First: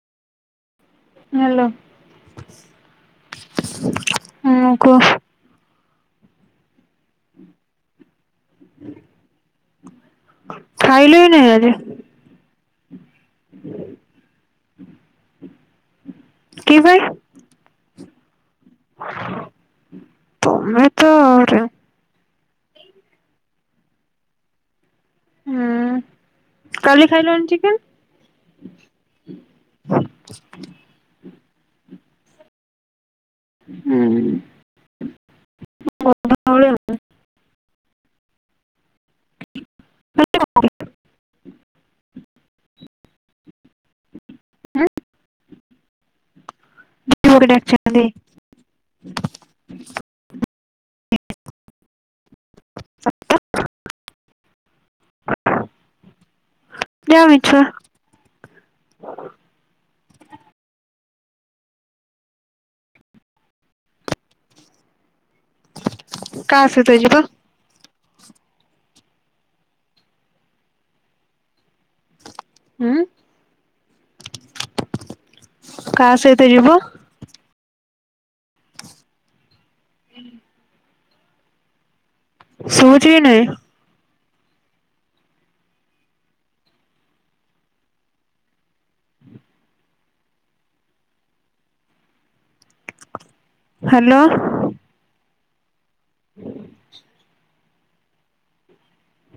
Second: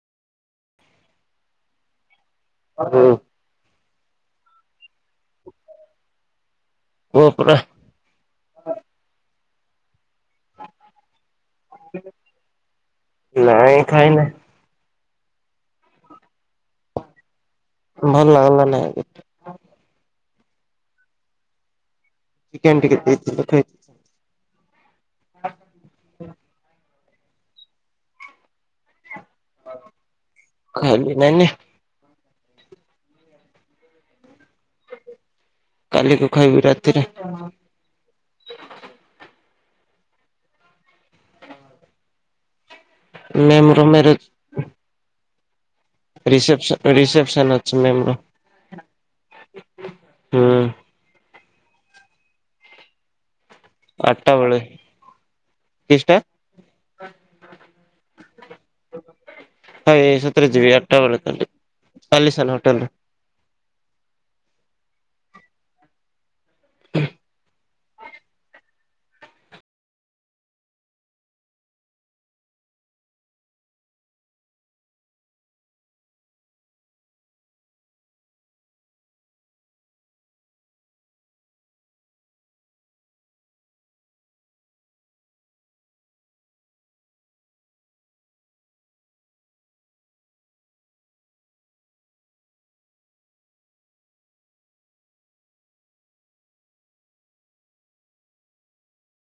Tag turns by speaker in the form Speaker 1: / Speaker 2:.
Speaker 1: Hello.
Speaker 2: ହୁଁ।
Speaker 1: ହଁ କୁହ।
Speaker 2: [unintelligible]
Speaker 1: ଖାଇଲେଣି ଆଜି?
Speaker 2: ନାଇଁ ଖାଇନି।
Speaker 1: କି ପାଇଁ?
Speaker 2: ଭଲ ଲାଗୁନି। [unintelligible]
Speaker 1: ତମେ ତ। [unintelligible]
Speaker 2: ଚିକେନ୍ ଟିକେ ଦେଇଥିଲେ ଖାଇ
Speaker 1: ହୁଁ। କାଲି ଖାଇଲାନି ଚିକେନ୍?
Speaker 2: ଖାଇଲି ନାଇଁ ନେ।
Speaker 1: ହୁଁ।
Speaker 2: କାଲିକୁ ଖାଇବି ରାତିରେ
Speaker 1: [unintelligible]
Speaker 2: ମେମ୍ ର ମ୍ୟାରେଜ୍ ରିସେପସନ୍ ରିସେପସନ୍ ଅଛି ମେମ୍ ର। ହୁଁ
Speaker 1: [unintelligible]
Speaker 2: ଆଟ ଟା ବେଳେ। କିସ ଟା
Speaker 1: ଯା ମିଛୁଆ।
Speaker 2: ହାଏ ସତରେ ଯିବି ଆଠଟା ବେଳେ କାଲି। କାଲି ସାଢ଼େ ନ ଟା
Speaker 1: କାହା ସହିତ ଯିବ? ଉଁ କାହା ସହିତ ଯିବ? ହୁଁ। ଶୁଭୁଚି କି ନାହିଁ। ହ୍ୟାଲୋ। ହୁଁ